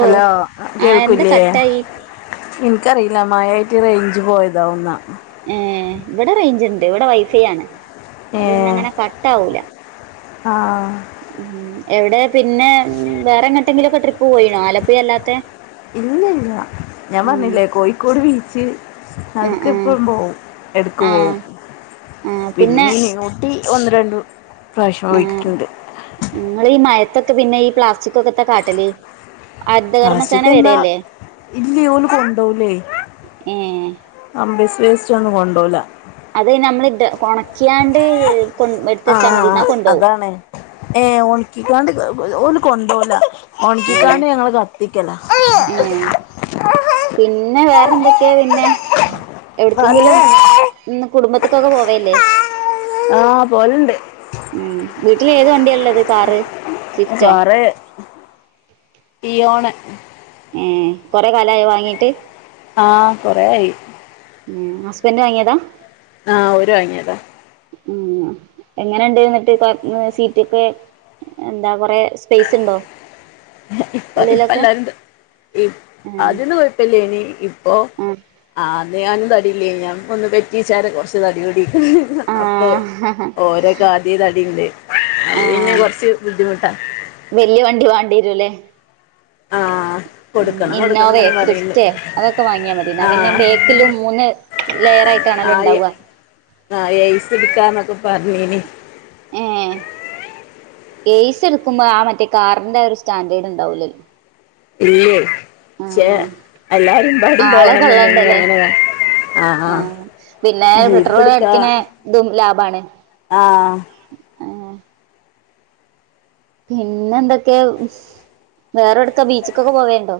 Hello ആഹ് ആ എന്താ കേൾക്ക്ല്ലേ? കട്ടായി ഇൻക്കറീല മഴയായിട്ട് റേഞ്ച് പോയതാവും ന്നാ ഏഹ് ഇവടെ റേയ്ഞ്ച്ണ്ട് ഇവിടെ വൈഫൈ ആണ് അത് പിന്നെ അങ്ങനെ കട്ട് ആവൂല ആഹ് എന്തേ പിന്നെ വേറെ എങ്ങോട്ടെങ്കിലൊക്കെ ട്രിപ്പ് പോയിണോ ആലപ്പുഴ അല്ലാത്തെ? ഇല്ല ഇല്ല ഞാൻ ഉം പർഞ്ഞില്ലേ കോഴിക്കോട് ബീച്ച് ആ അവ്ട്ക്ക് ആ എപ്പളും പോവും എട്ക്ക് ആ പോവും പിന്നെ മീൻ ഈ ഒന്ന് രണ്ട് പ്രാവശ്യം പോയിട്ട് ഇങ്ങള് മഴത്തൊക്കെ പിന്നെ ഈ പ്ലാസ്റ്റിക്ക് ഒക്കെ എത്താ കാട്ടല് ഹരിതകർമ്മസേന പ്ലാസ്റ്റിക് എന്താ വരല്ലേ ഇല്ല്യേ ഓല് കൊണ്ടോവുലെ ഏ ആ ബിസ് വേസ്റ്റൊന്നും കൊണ്ടോല അത് ഞമ്മള് ഒണക്കിയാണ്ട് ആഹ് ആഹ് ആഹ് അതാണ് ഏഹ് ഒണക്കിക്കാണ്ട് ഓല് കൊണ്ടോല ഒണക്കിക്കാണ്ട് ഞങ്ങള് കത്തിക്കലാ ഏഹ് പിന്നെ വേറെന്തൊക്കെയാ പിന്നെ? എവിട്ക്കെങ്കിലും അല്ലേ ഇന്ന് കുടുംബത്ത്ക്കൊക്കെ പോവേല്ലേ? ആഹ് പോലണ്ട് വീട്ടില് ഏത് വണ്ടിയാ ഇള്ളത് കാറ് സ്വിഫ്റ്റോ കാറ് ടിയോണ ഏഹ് കൊറേ കാലായോ വാങ്ങീട്ട്? ആഹ് കൊറേ ആയി ഉം ഹസ്ബൻ്റ് വാങ്ങിയതാ? ആഹ് ഓര് വാങ്ങിയതാ ഉം എങ്ങനെണ്ട് എന്നിട്ട് കൊ സീറ്റൊക്കെ എന്താ കൊറേ ഇപ്പ ഉള്ളിലൊക്കെ ഇപ്പല്ലരുണ്ട് അതീന്നു പ്പല്ലേനി ഇപ്പോ ആഹ് ആഹ് ഞാനും തടിയില്ലേനീ ഞാൻ ഒന്ന് പെറ്റിച്ചാെ കൊർച്ച് തടിയൂടി അപ്പൊ ആഹ് ആഹ് ഓരോക്കെ ആദ്യെ തടിണ്ട് അതിന് കൊറച്ച് ബുദ്ധിമുട്ടാ വല്ല്യ വണ്ടി വാണ്ടിരൂല്ലേ കൊടുക ഇന്നോവ സ്രിസ്റ്റ് അതൊക്കെ വാങ്ങിയാ മതി എന്നാ ആ പിന്നെ ബേക്കിലും മൂന്ന് ലെയർ ആയിട്ടാണല്ലോണ്ടാവ ആഹ് ഏയ്സ് ഇട്ക്കാന്നൊക്കെ പറഞ്ഞേനി ഏഹ് ഏയ്സ് എട്ക്കുമ്പോ ആ മറ്റേ കാറിന്റെ ഒരു സ്റ്റാൻഡേർഡ് ഇണ്ടാവൂലേ ഇല്ലേ പക്ഷെ എല്ലാരും വരുമ്പോ ആളെ ഓണം ഒണ്ടെങ്കിൽ കൊള്ളണ്ടല്ലേ അങ്ങനെ ആ ആ ആഹ് പിന്നെ ജീപ്പ് പെട്രോള് അടിക്ക്ണ ഇതും ലാഭാണ് ആഹ് ആഹ് പിന്നെ എന്തൊക്കെയാ വേറെ എവിടെക്കാ ബീച്ച്ക്കൊക്കെ പോവേണ്ടോ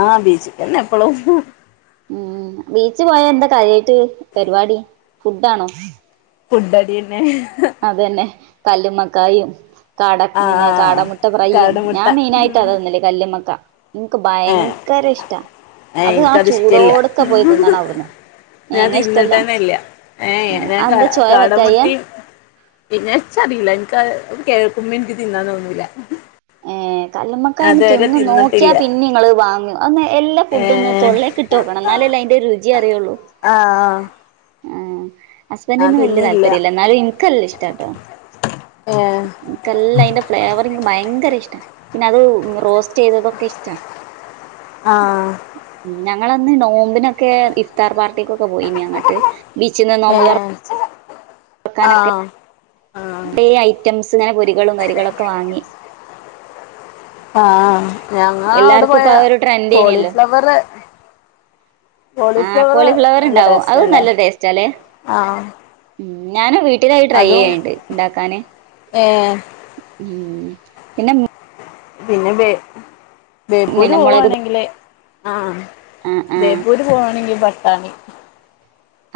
ആഹ് ബീച്ചി തന്നെ എപ്പളും ഉം ബീച്ച് പോയാ എന്താ കാര്യായിട്ട് പരിപാടി ഫുഡാണോ ഫുഡടിന്നെ അതന്നെ കല്ലുമ്മക്കായും കാട ആ പിന്നെ കാടമുട്ട ഫ്രൈയും കാടമുട്ട ഞാൻ മെയിനായിട്ട് അതാ തിന്നല് കല്ല്മ്മക്ക എനിക്ക് ഏ ഭയങ്കര ഇഷ്ടാ അത് ആ എനിക്കത് ഇഷ്ടല്ല ചൂടോടൊക്കെ പോയി തിന്നണം അവിടുന്ന് ഞാൻ ഏങ്ങ ഇഷ്ടല്ല തിന്നിട്ടെന്നില്ല ഏഹ് ഞാൻ അതെന്താ ചോയ പറ്റായ്ക കാടമുട്ടേം പിന്നെ എച്ചറിയില്ല എനിക്ക് അത് കേൾക്കുമ്പോ എനിക്ക് തിന്നാൻ തോന്നൂല [inaudible] കല്ല്മ്മേക്കായ അയിന് അതുവരെ തിന്ന് തിന്നിട്ടില്ല നോക്കിയാൽ പിന്നെ നിങ്ങള് വാങ്ങും അന്ന് എല്ലാ ഏ ഫുഡും ഒന്ന് തൊള്ളേ കിട്ടു ട്ടോക്കണം എന്നാലല്ലേ അയിന്റെ രുചി അറിയുള്ളൂ ആഹ് ഹസ്ബൻ്റിന് വല്യ തിന്നില്ല താല്പര്യ ഇല്ല എന്നാലും എനക്ക് നല്ല ഇഷ്ടാട്ടോ ഏ ഇക്ക് നല്ല അയിന്റെ ഫ്ലേവർ ഭയങ്കര ഇഷ്ടാ പിന്ന അത് റോസ്റ്റ് ചെയ്തതൊക്കെ ഇഷ്ടാ ആഹ് ഉം ഞങ്ങളന്ന് നോമ്പിനൊക്കെ ഇഫ്താർ പാർട്ടിക്കൊക്കെ പോയിനി അങ്ങട്ട് ബീച്ചിന്ന് നോമ്പ് ഏഹ് ആഹ് ആഹ് ഈ ഐറ്റംസിനെ പൊരികളും വരികളൊക്കെ വാങ്ങി ആ [inaudible] ആഹ് അഹ് ഞങ്ങളെ അവടെ എല്ലാർക്കും ഇപ്പൊ പോയാ ആ ഒരു ട്രെൻഡേനിയല്ലോ കോളിഫ്ലവറ് ആഹ് കോളിഫ്ലവറ് കോളിഫ്ലവർ നല്ല ണ്ടാവും അത് ടേസ്റ്റല്ലേ നല്ല ടേസ്റ്റാല്ലേ? ആഹ് ഉം ഞാന് വീ അതും ഏഹ് ഉം പിന്നെ പിന്നെ ബേ ബേപ്പൂര് പിന്നെ മുളക് പോവാണെങ്കില് ആഹ് ആഹ് ആഹ് ബേപ്പൂര് പോവാണെങ്കിൽ പട്ടാണി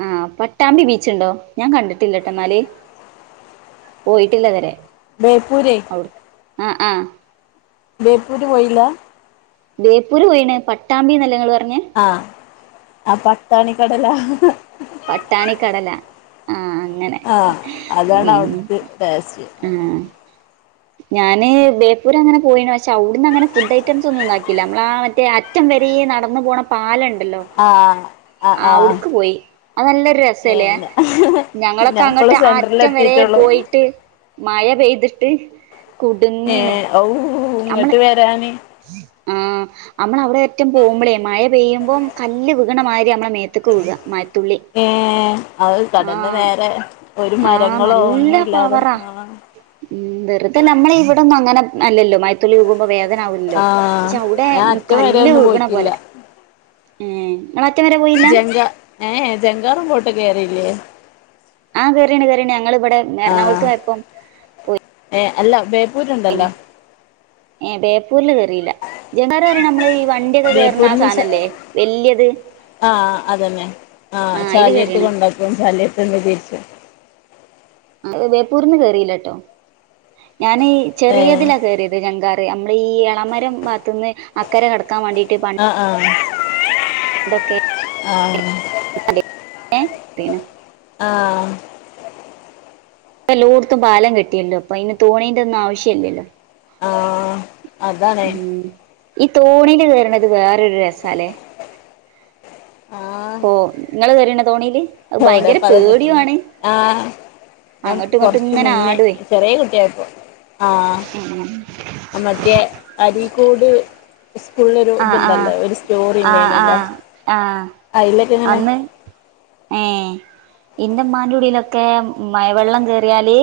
ആഹ് പട്ടാമ്പി ബീച്ചുണ്ടോ? ഞാൻ കണ്ടിട്ടില്ലട്ടെന്നാല്. പോയിട്ടില്ല ഇതരെ ബേപ്പൂരേ അഒട് ആഹ് ആഹ് ബേപ്പൂര് പോയില്ല? ബേപ്പൂര് പോയിണ്. പട്ടാമ്പി ന്നല്ലേ ഇങ്ങള് പറഞ്ഞേ? ആഹ് അഹ് പട്ടാണിക്കടല പട്ടാണിക്കടല ആഹ് അങ്ങനെ ആഹ് അതാണ് ഉം അവിടുത്തെ ടേസ്റ്റ് ആഹ് ഞാന് ബേപ്പൂര് അങ്ങനെ പോയിണ് പക്ഷെ അഒട്ന്ന് അങ്ങനെ ഫുഡ് ഐറ്റംസ് ഒന്നും ഉണ്ടാക്കിയില്ല. നമ്മള ആഹ് മറ്റേ റ്റം വരേ നടന്ന് പോണ പാലണ്ടല്ലോ? ആഹ് അഹ് അഹ് അത് നല്ലൊരു രസല്ലേ ഞങ്ങളൊക്കെ ഞാൻ ഇപ്പള് അങ്ങട്ട് ആഹ് സെന്ററിൽ അറ്റം വരെ എത്തിട്ടുള്ളൂ പോയി. ട്ട് മഴ പെയ്തിട്ട് കുടുങ്ങീണ് ഏഹ് ഔ ഇങ്ങട്ട് വരാന് ആഹ് ആഹ് നമ്മള അവടെ അറ്റം പോകുമ്പളേ മഴ പെയ്യുമ്പോം കല്ല് വിക്ണ മാരി നമ്മള മേത്ത്ക്ക് വ്ക മ ഏഹ് അത് കടന്റെ നേരെ ഒരു ആഹ് മരങ്ങളോ നല്ല ഒന്നു ഇല്ലാതെ പവറാ ആഹ് ഉം വെറുതെ ല്ല നമ്മള ഇവിടെന്നും അങ്ങനെ അല്ലല്ലോ മഴത്തുള്ളി വ്ക്മ്പോ വേദന ല്ലോ ആഹ് പക്ഷെ അവടെ ഞാൻ അറ്റം വരെ കല്ല് ഒന്നും വിക്ണ പോയിട്ടില്ല പോലെ ഏഹ് ഇങ്ങള് അറ്റം വരെ പോയി ജങ്കാ ഏഹ് ഹേ ജങ്കാറും ബോട്ടും കയറില്ലേ? ആഹ് കേറിണ് കേറിണ് ഞങ്ങള് വടെ ആഹ് ഏഹ് അല്ല ബേ [unintelligible] ഏഹ് ബേപ്പൂരില് കേറിയില്ല. ജങ്കാർ പറിണ നമ്മള് ഈ വണ്ടിയൊക്കെ കേറ്ണ ആഹ് ബേപ്പൂരിന് ശേ സാനല്ലേ വല്യത്? ആഹ് അതന്നേ ആഹ് ആ അയില് ചാലിയത്ത് കേറിയാണ് കൊണ്ടുവക്കും ചാലിയത്ത് [unintelligible] തിരിച്ച് ആഹ് ബേപ്പൂരിന്ന് കേറിയില്ലട്ടോ ഞാനി ഏഹ് ചെറിയതിലാ കേറി ജങ്കാറ് നമ്മള് ഈ എളമരം ഭാഗത്ത്ന്ന് അക്കരെ കടക്കാൻ വാണ്ടീട്ട് പ അഹ് ആഹ് ആഹ് [unintelligible] ആഹ് എല്ലോട്ത്തും പാലം കെട്ടില്ലോ ഇപ്പം അയിന് തോണിൻ്റെ ഒന്നും ആവശ്യല്ലല്ലോ. ആഹ് അതാണേ ഉം ഈ തോണില് കേറ്ണത് വേറൊരു രസാലേ പ്പോ ഇങ്ങള് കേറിണോ തോണില്? എഒടെ പ്പത് കിട്ട്ണേ ആഹ് ഞാൻ അങ്ങോട്ടും ഇങ്ങോട്ടും കൊറച്ചു ഇങ്ങനെ മുന്നേ ആടുവേ ചെറിയ കുട്ടിയായിപ്പോ ആഹ് ഉം മറ്റേ അരീക്കോട് സ്കൂളില് ഒരു ആഹ് ആഹ് ഇതുണ്ടലോ ഒരു സ്റ്റോറി ആഹ് ഉണ്ടെയിനല്ലോ ആഹ് ആഹ് അയില് ഒക്കെ ഇങ്ങനെ അന്ന് ഏഹ് ഇന്റെ ഇമ്മാൻ്റെ ക്കുടിലൊക്കെ മഴവെള്ളം കേറിയാല്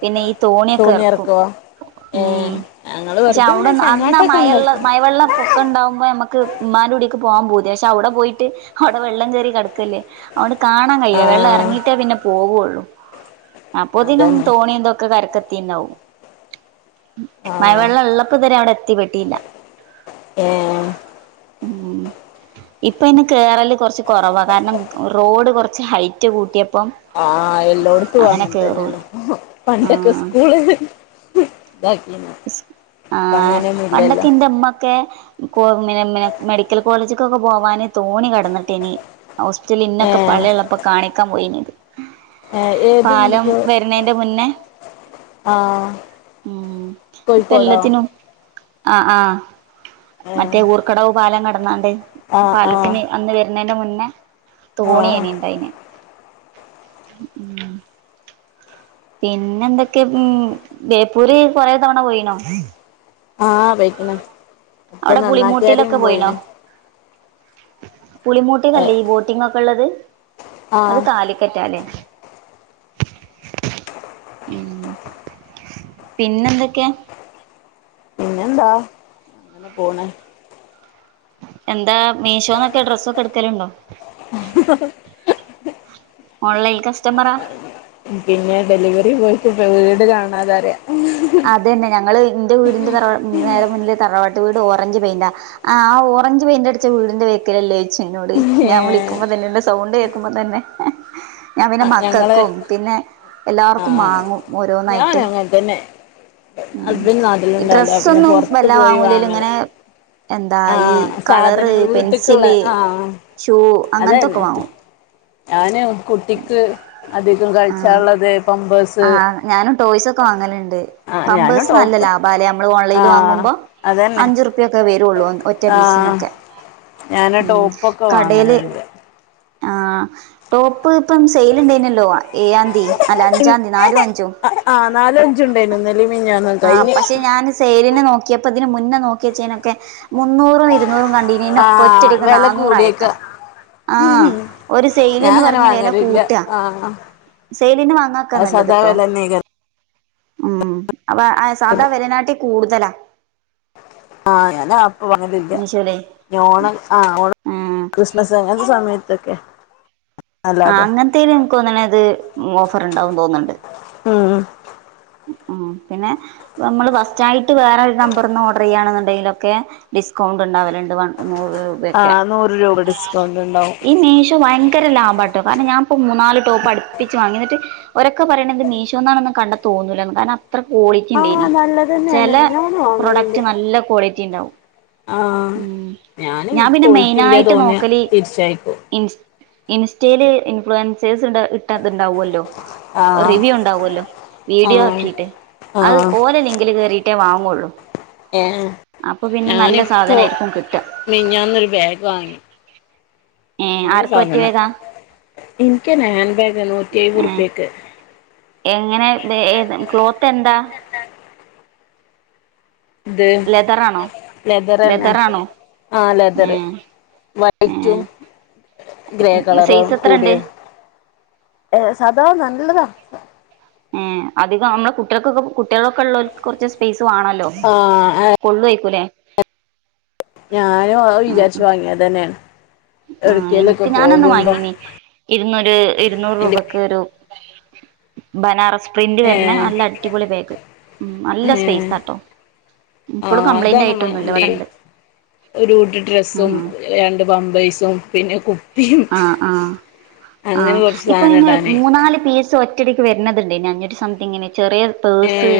പിന്നെ ഈ തോണിയൊക്കെ സോണി ഇറ്ക്കും എറക്കുവോ ഏഹ് മം ഞങ്ങള് പക്ഷെ വെറുതെ ഇങ്ങനെ അവിടന്ന അന്നാ ചങ്ങാട്ടൊക്കെ മഴയൊള്ള ഉണ്ടാക്കും മഴവെള്ളം പോ ഒക്കെ ഉണ്ടാവുമ്പോ ഞമ്മക്ക് ഉമ്മാൻ്റെ കുടീക്ക് പോവാൻ പൂതിയാണ് പക്ഷെ അവിടെ പോയിട്ട് അവിടെ വെള്ളം കേറി കിടക്കല്ലേ അതുകൊണ്ട് കാണാൻ കഴിയില്ല വെള്ളം ആഹ് ഇറങ്ങിട്ടേ പിന്നെ പോവുള്ളു അപ്പൊ തിനും അതന്നെ തോണി എന്തൊക്കെ കരക്കെത്തിണ്ടാവും ആഹ് മഴവെള്ളം ഇള്ളപ്പൊ ഇതരെ അവിടെ എത്തി പെട്ടില്ല ഏ ഉം ഇപ്പ അയിന് കേറല് കുറച്ച് കുറവാ കാരണം റോഡ് കുറച്ച് ഹൈറ്റ് കൂട്ടിയപ്പം ആഹ് എല്ലോട്ത്തും അങ്ങനെ തന്നെയാണ് പണ്ടൊക്കെ ആഹ് സ്കൂളില് ഉം ഇതാകീണ് ഇപ്പം അങ്ങനെയൊന്നും ഇല്ലല്ലോ മ്മക്കേ കോ മേനെ മേനെ മെഡിക്കൽ കോളേജിക്കൊക്കെ പോവാന് തോണി കടന്നിട്ടേനി ഹോസ്റ്റല് ഇന്നൊക്കെ ഏഹ് പള്ളേ ള്ളപ്പോ കാണികാം പോയിനത് ഏഹ് ഏത് പാലം മെഡിക്കോ വരുണേന്റെ മുന്നേ ആഹ് ഉം ഇപ്പം കോഴിക്കോടോ എല്ലാത്തിനും ആഹ് ആഹ് ഏഹ് മറ്റേ ഊർക്കടവ് പാലം കടന്നാണ്ട് ആഹ് ആഹ് പാലത്തിന് അന്ന് വര്ണേന്റെ മുന്നേ ആഹ് തോണിയെനി ഉണ്ടായിനെ ഉം ഉം പിന്നെ എന്തൊക്കെ ഉം ബേപ്പൂര് കൊറെ തവണ പോയിണോ ആഹ് പോയിക്ക്ണ് ഇപ്പം നന്നാക്കിയാരിം പോയിണ് പുളിമൂട്ടിന്നല്ലേ ഈ ബോട്ടിംഗ് ഒക്കെള്ളത് അത് ആഹ് കാ കാലിക്കറ്റാല്ലേ ഉം പിന്നെ എന്തൊക്കെ പിന്നെന്താ അങ്ങനെ പൊണ് എന്താ മീഷോന്നൊക്കെ ഡ്രസ്സൊക്കെ എട്ക്കലുണ്ടോ ഓൺലൈൻ കസ്റ്റമറ പിന്നെ ഡെലിവറി ബോയ്ക്ക് ഇപ്പം വീട് കാണാതെ അറിയ അതന്നെ ഞങ്ങളെ വീ ഇന്റെ വീടിന്റെ തറവാ നേരെ മുന്നില് തറവാട്ട് വീട് ഓറഞ്ച് പെയിൻ്റാ ആഹ് ആഹ് ഓറഞ്ച് പെയിൻ്റ് അടിച്ച വീടിന്റെ ബാക്കിലല്ലേ ചോച്ച് ഇന്നോട് ഞാൻ ഏഹ് വിളിക്കുമ്പോ തന്നെ എൻ്റെ സൗണ്ട് കേ ക്കുമ്പോ തന്നെ [inaudible] ഞാൻ പിന്നെ ഞങ്ങള് മക്കക്കും പിന്നെ എല്ലാവർക്കും മാങ്ങും ഓരോന്നായിട്ട് പിന്നെ ഉം ഹസ്ബൻഡ് ഈ നാട്ടിലുണ്ടാവില്ല പിന്നെ ഡ്രസ്സൊന്നും പുറത്ത് വല്ലാ പോയി വാങ്ങൂലേലും വാങ്ങല് ഇങ്ങനെ എന്താ ഈ ആഹ് കളറ് സാധനങ്ങള് വീട്ട്ക്ക് ള്ളെ പെൻസില് ആഹ് ഷൂ അങ്ങനത്തൊക്കെ അതന്നെ വാങ്ങും ഞാനും കുട്ടിക്ക് അധികം ആഹ് കഴിച്ചാള്ളത് പമ്പേഴ് സ് ആഹ് ഞാനും ടോയ്സൊക്കെ വാങ്ങലുണ്ട് ആഹ് ഞാനും പമ്പേഴ്സ് നല്ല ടോപ്പ് ലാഭാലേ ആഹ് അതന്നെ ഒക്കെ വരുള്ളൂ ഒറ്റ ആഹ് പ്പിസിനൊക്കെ ഞാന് ഉം ടോപ്പൊക്കെ കടേല് വാങ്ങലുണ്ട് ആഹ് ടോപ്പ് ഇപ്പം സെയിൽ ഇ ണ്ടായിനല്ലോ ഏയാന്തി അല്ല അഞ്ചാന്തി നാലും അഞ്ചും ആഹ് ആഹ് നാലും അഞ്ചുണ്ടായിനു ഇന്നലിം മിഞ്ഞാന്നും ആഹ് കഴിഞ്ഞ് പക്ഷെ ഞാൻ സേല്നെ നോക്കിയപ്പോ ഇതിന് മുന്നേ നോക്കിയച്ചേനൊക്കെ മുന്നൂറും ഇരുന്നൂറും കണ്ടി ന്നു ആഹ് കൊറ്റടിക്ക് വെല നാന്നൂറാ യേ ക്കാ കൂടിയേക്കാ ആഹ് ഒരു ഞാൻ സൈൽന്ന് അങ്ങനെ പറഞ് വല വാങ്ങലില്ല കൂട്ടാ ആഹ് സെയ്ലിന് വാങ്ങാക്കാ അത് സദാ നല്ലത്ട്ടോ വെലന്നേക്കാരം ഉം അപ്പ സാധാ വെലനാട്ടി കൂടുതലാ ആഹ് ഞാന് [unintelligible] മീശോലെ ഞ് ഓണം ആഹ് ഓണ ഉം കൃ മസ് അങ്ങൻത്തെ സമയത്തൊക്കെ ആഹ് അല്ലാതെ അങ്ങനത്തേല് എൻക്ക് തൊന്ന്ണത് ഓഫർ ഉണ്ടാവു തോന്നുണ്ട് ഉംഉം ആഹ് പിന്നെ നമ്മള് ഫസ്റ്റ് ആയിട്ട് വേറെരു നമ്പർന്ന് ഓർഡർയാണ് ണ്ടേങ്കിലൊക്കെ ഡിസ്കൗണ്ട് ഉണ്ടാവലുണ്ട് വൺ നൂറ് പ്യെക്കെ ആഹ് നൂറ് രൂപ ഡിസ്കൗണ്ട് ഉണ്ടാവും ഈ മീശോ ഭയങ്കര ലാഭാ ട്ടോ കാരണം ഞാൻപ്പോ മൂന്നാല് ടോപ്പ് അടുപ്പിച്ച് വാങ്ങിന്നിട്ട് ഒരക്കെ പറയണത് മീഷോന്നാണന്ന് കണ്ട തോന്നൂല്ല കാരണം അത്ര ക്വാളിറ്റി ആഹ് ഇണ്ടയ്നി നല്ലത് തന്നെയാണ് ചല ഞാനും പ്രൊഡക്റ്റ് വാങ്ങലുണ്ട് നല്ല ക്വാളി റ്റിണ്ടാവും ആഹ് ഉം ഞാന് ഞാൻ പിന്നെ ക്വാളിറ്റി ഇല്ല മെയിനായിട്ട് തോന്നിയ നോക്കല് തിരിച്ചയക്കും ഇൻസ് ഇൻസ്റ്റേല് ഇൻഫ്ലുവൻസേഴ്സ് ഇട്ടാ ത്ണ്ടാവുല്ലോ ആഹ് റിവ്യൂ ഉണ്ടാവല്ലോ വീഡിയോ ആഹ് ആക്കിയിട്ട് അത് ആഹ് ഓല ലിങ്കില് കേറിയിട്ടേ വാങ്ങുള്ളൂ ഏഹ് അപ്പൊ പിന്നെ നല്ല ഞാനിപ്പോ സാധനായിരിക്കും കിട്ട മിഞ്ഞാന്നൊരു ബാഗ് വാങ്ങി ഏഹ് നല്ല ആർക്ക് സാധനം പറ്റിയവേതാ ഇൻക്ക് ഹാൻ ബാഗാ നൂറ്റിഴ്‌വഹ് ഏഹ് ർപ്യക്ക് എങ്ങനെ തേ ഏത് ക്ലോത്ത് എന്താ ത് ലെതറാണോ ലെതർന്നെ ലെതറാണോ ആഹ് ലതറ് ഏഹ് വ റ്റും ഗ്രേ ഏഹ് കളറ സൈസ് എത്രണ്ട് കൂടിയ ഏഹ് സാദാ നല്ലതാ ഏഹ് അധികം നമ്മുടെ കുട്ടികൾക്കൊക്കെ കുട്ടികളൊക്ക ഉള്ളോൽക്ക് കുറച്ച് സ്പെയ്സ് വണല് ആഹ് ഏഹ് കൊള്ളു യ്ക്കൂലെ ഞാനും ഔ ആഹ് വിചാരിച്ചു ആഹ് വാങ്ങിയതന്നെണ് ആഹ് എനിക്ക് ഞാനൊന്ന് വാങ്ങീന്ന് ഇരുന്നൂര് ഇരുന്നൂറ് എന്റെ രൂപക്ക് ഒരു ബനാറസ് പ്രിന്റ് ഏ വരുന്ന നല്ല അടിപൊളി ബാഗ് ഉം നല്ല ഏ സപെയ്സാട്ടോ ആ ഇപ്പളും കംപ്ലൈന്റ് ആയിട്ടൊന്നുല്ല ഇവിടെണ്ട് ഒരുകൂട്ട് ഡ്രെസ്സും ആഹ് രണ്ട് പമ്പേഴ്സും പിന്നെ കു ആഹ് ആഹ് ആഹ് കുറച്ച് സാധനം ഇപ്പൊഇങ്ങനെ ഇടാന് മൂന്നാല് പീസ് ഒ റ്റടിക്ക് വരന്നത് ണ്ടേയിന്ന് അഞ്ഞൂറ്റി സംതിങ്ങിന് ചെറിയ ഏ പേഴ്സ്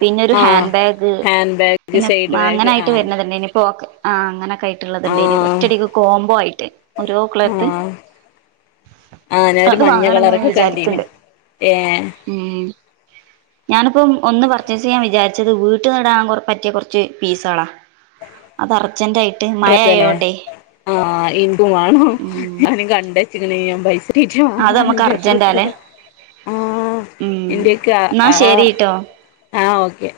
പിന്നെ ഒരു ആ ഹാൻ ബാഗ് ഹാൻഡ് ബാഗ് പിന്നെ സൈഡ് ബാഗ് ആ അങ്ങനായിട്ട് വര്ന്നത് ണ്ടേയ്ന്നു ഇപ്പൊ ഓക്കേ ആഹ് അങ്ങനക്കെ ആയിട്ട്ള്ളത് ആ ണ്ടായിനി ഒറ്റടിക്ക് കോമ്പോ ആയിട്ട് ഓരോ ക്ല ആഹ് ആഹ് ഞാനൊരു അത് മഞ്ഞ വാങ്ങണംന്ന് കളറൊക്കെ കണ്ടീന് വിചാരിക്ക്ണ്ട് ഏഹ് ഉം ഞാനിപ്പം ഒന്ന് പർച്ചേസ്യ്യാൻ വിചാരിച്ചത് വീട്ട് നടാൻ പറ്റിയ കുറച്ച് പീസ്കളാ. അത് അർജന്റ ആയി ഡ്രസ്സ്ന്നെ ആഹ് ഇൻകു വാണോ ഉം ഞാനും കണ്ടച്ചിക്ണ് യാ പൈസ. ടീച്ച് അത് വാങ്ങാന് നമുക്ക് അർജന്റാലേ ജാര്ച്ച ആഹ് ഉം ഇന്ത്യക്ക എന്നാ ആഹ് ശരിട്ടോ ആഹ് ഓക്കെ.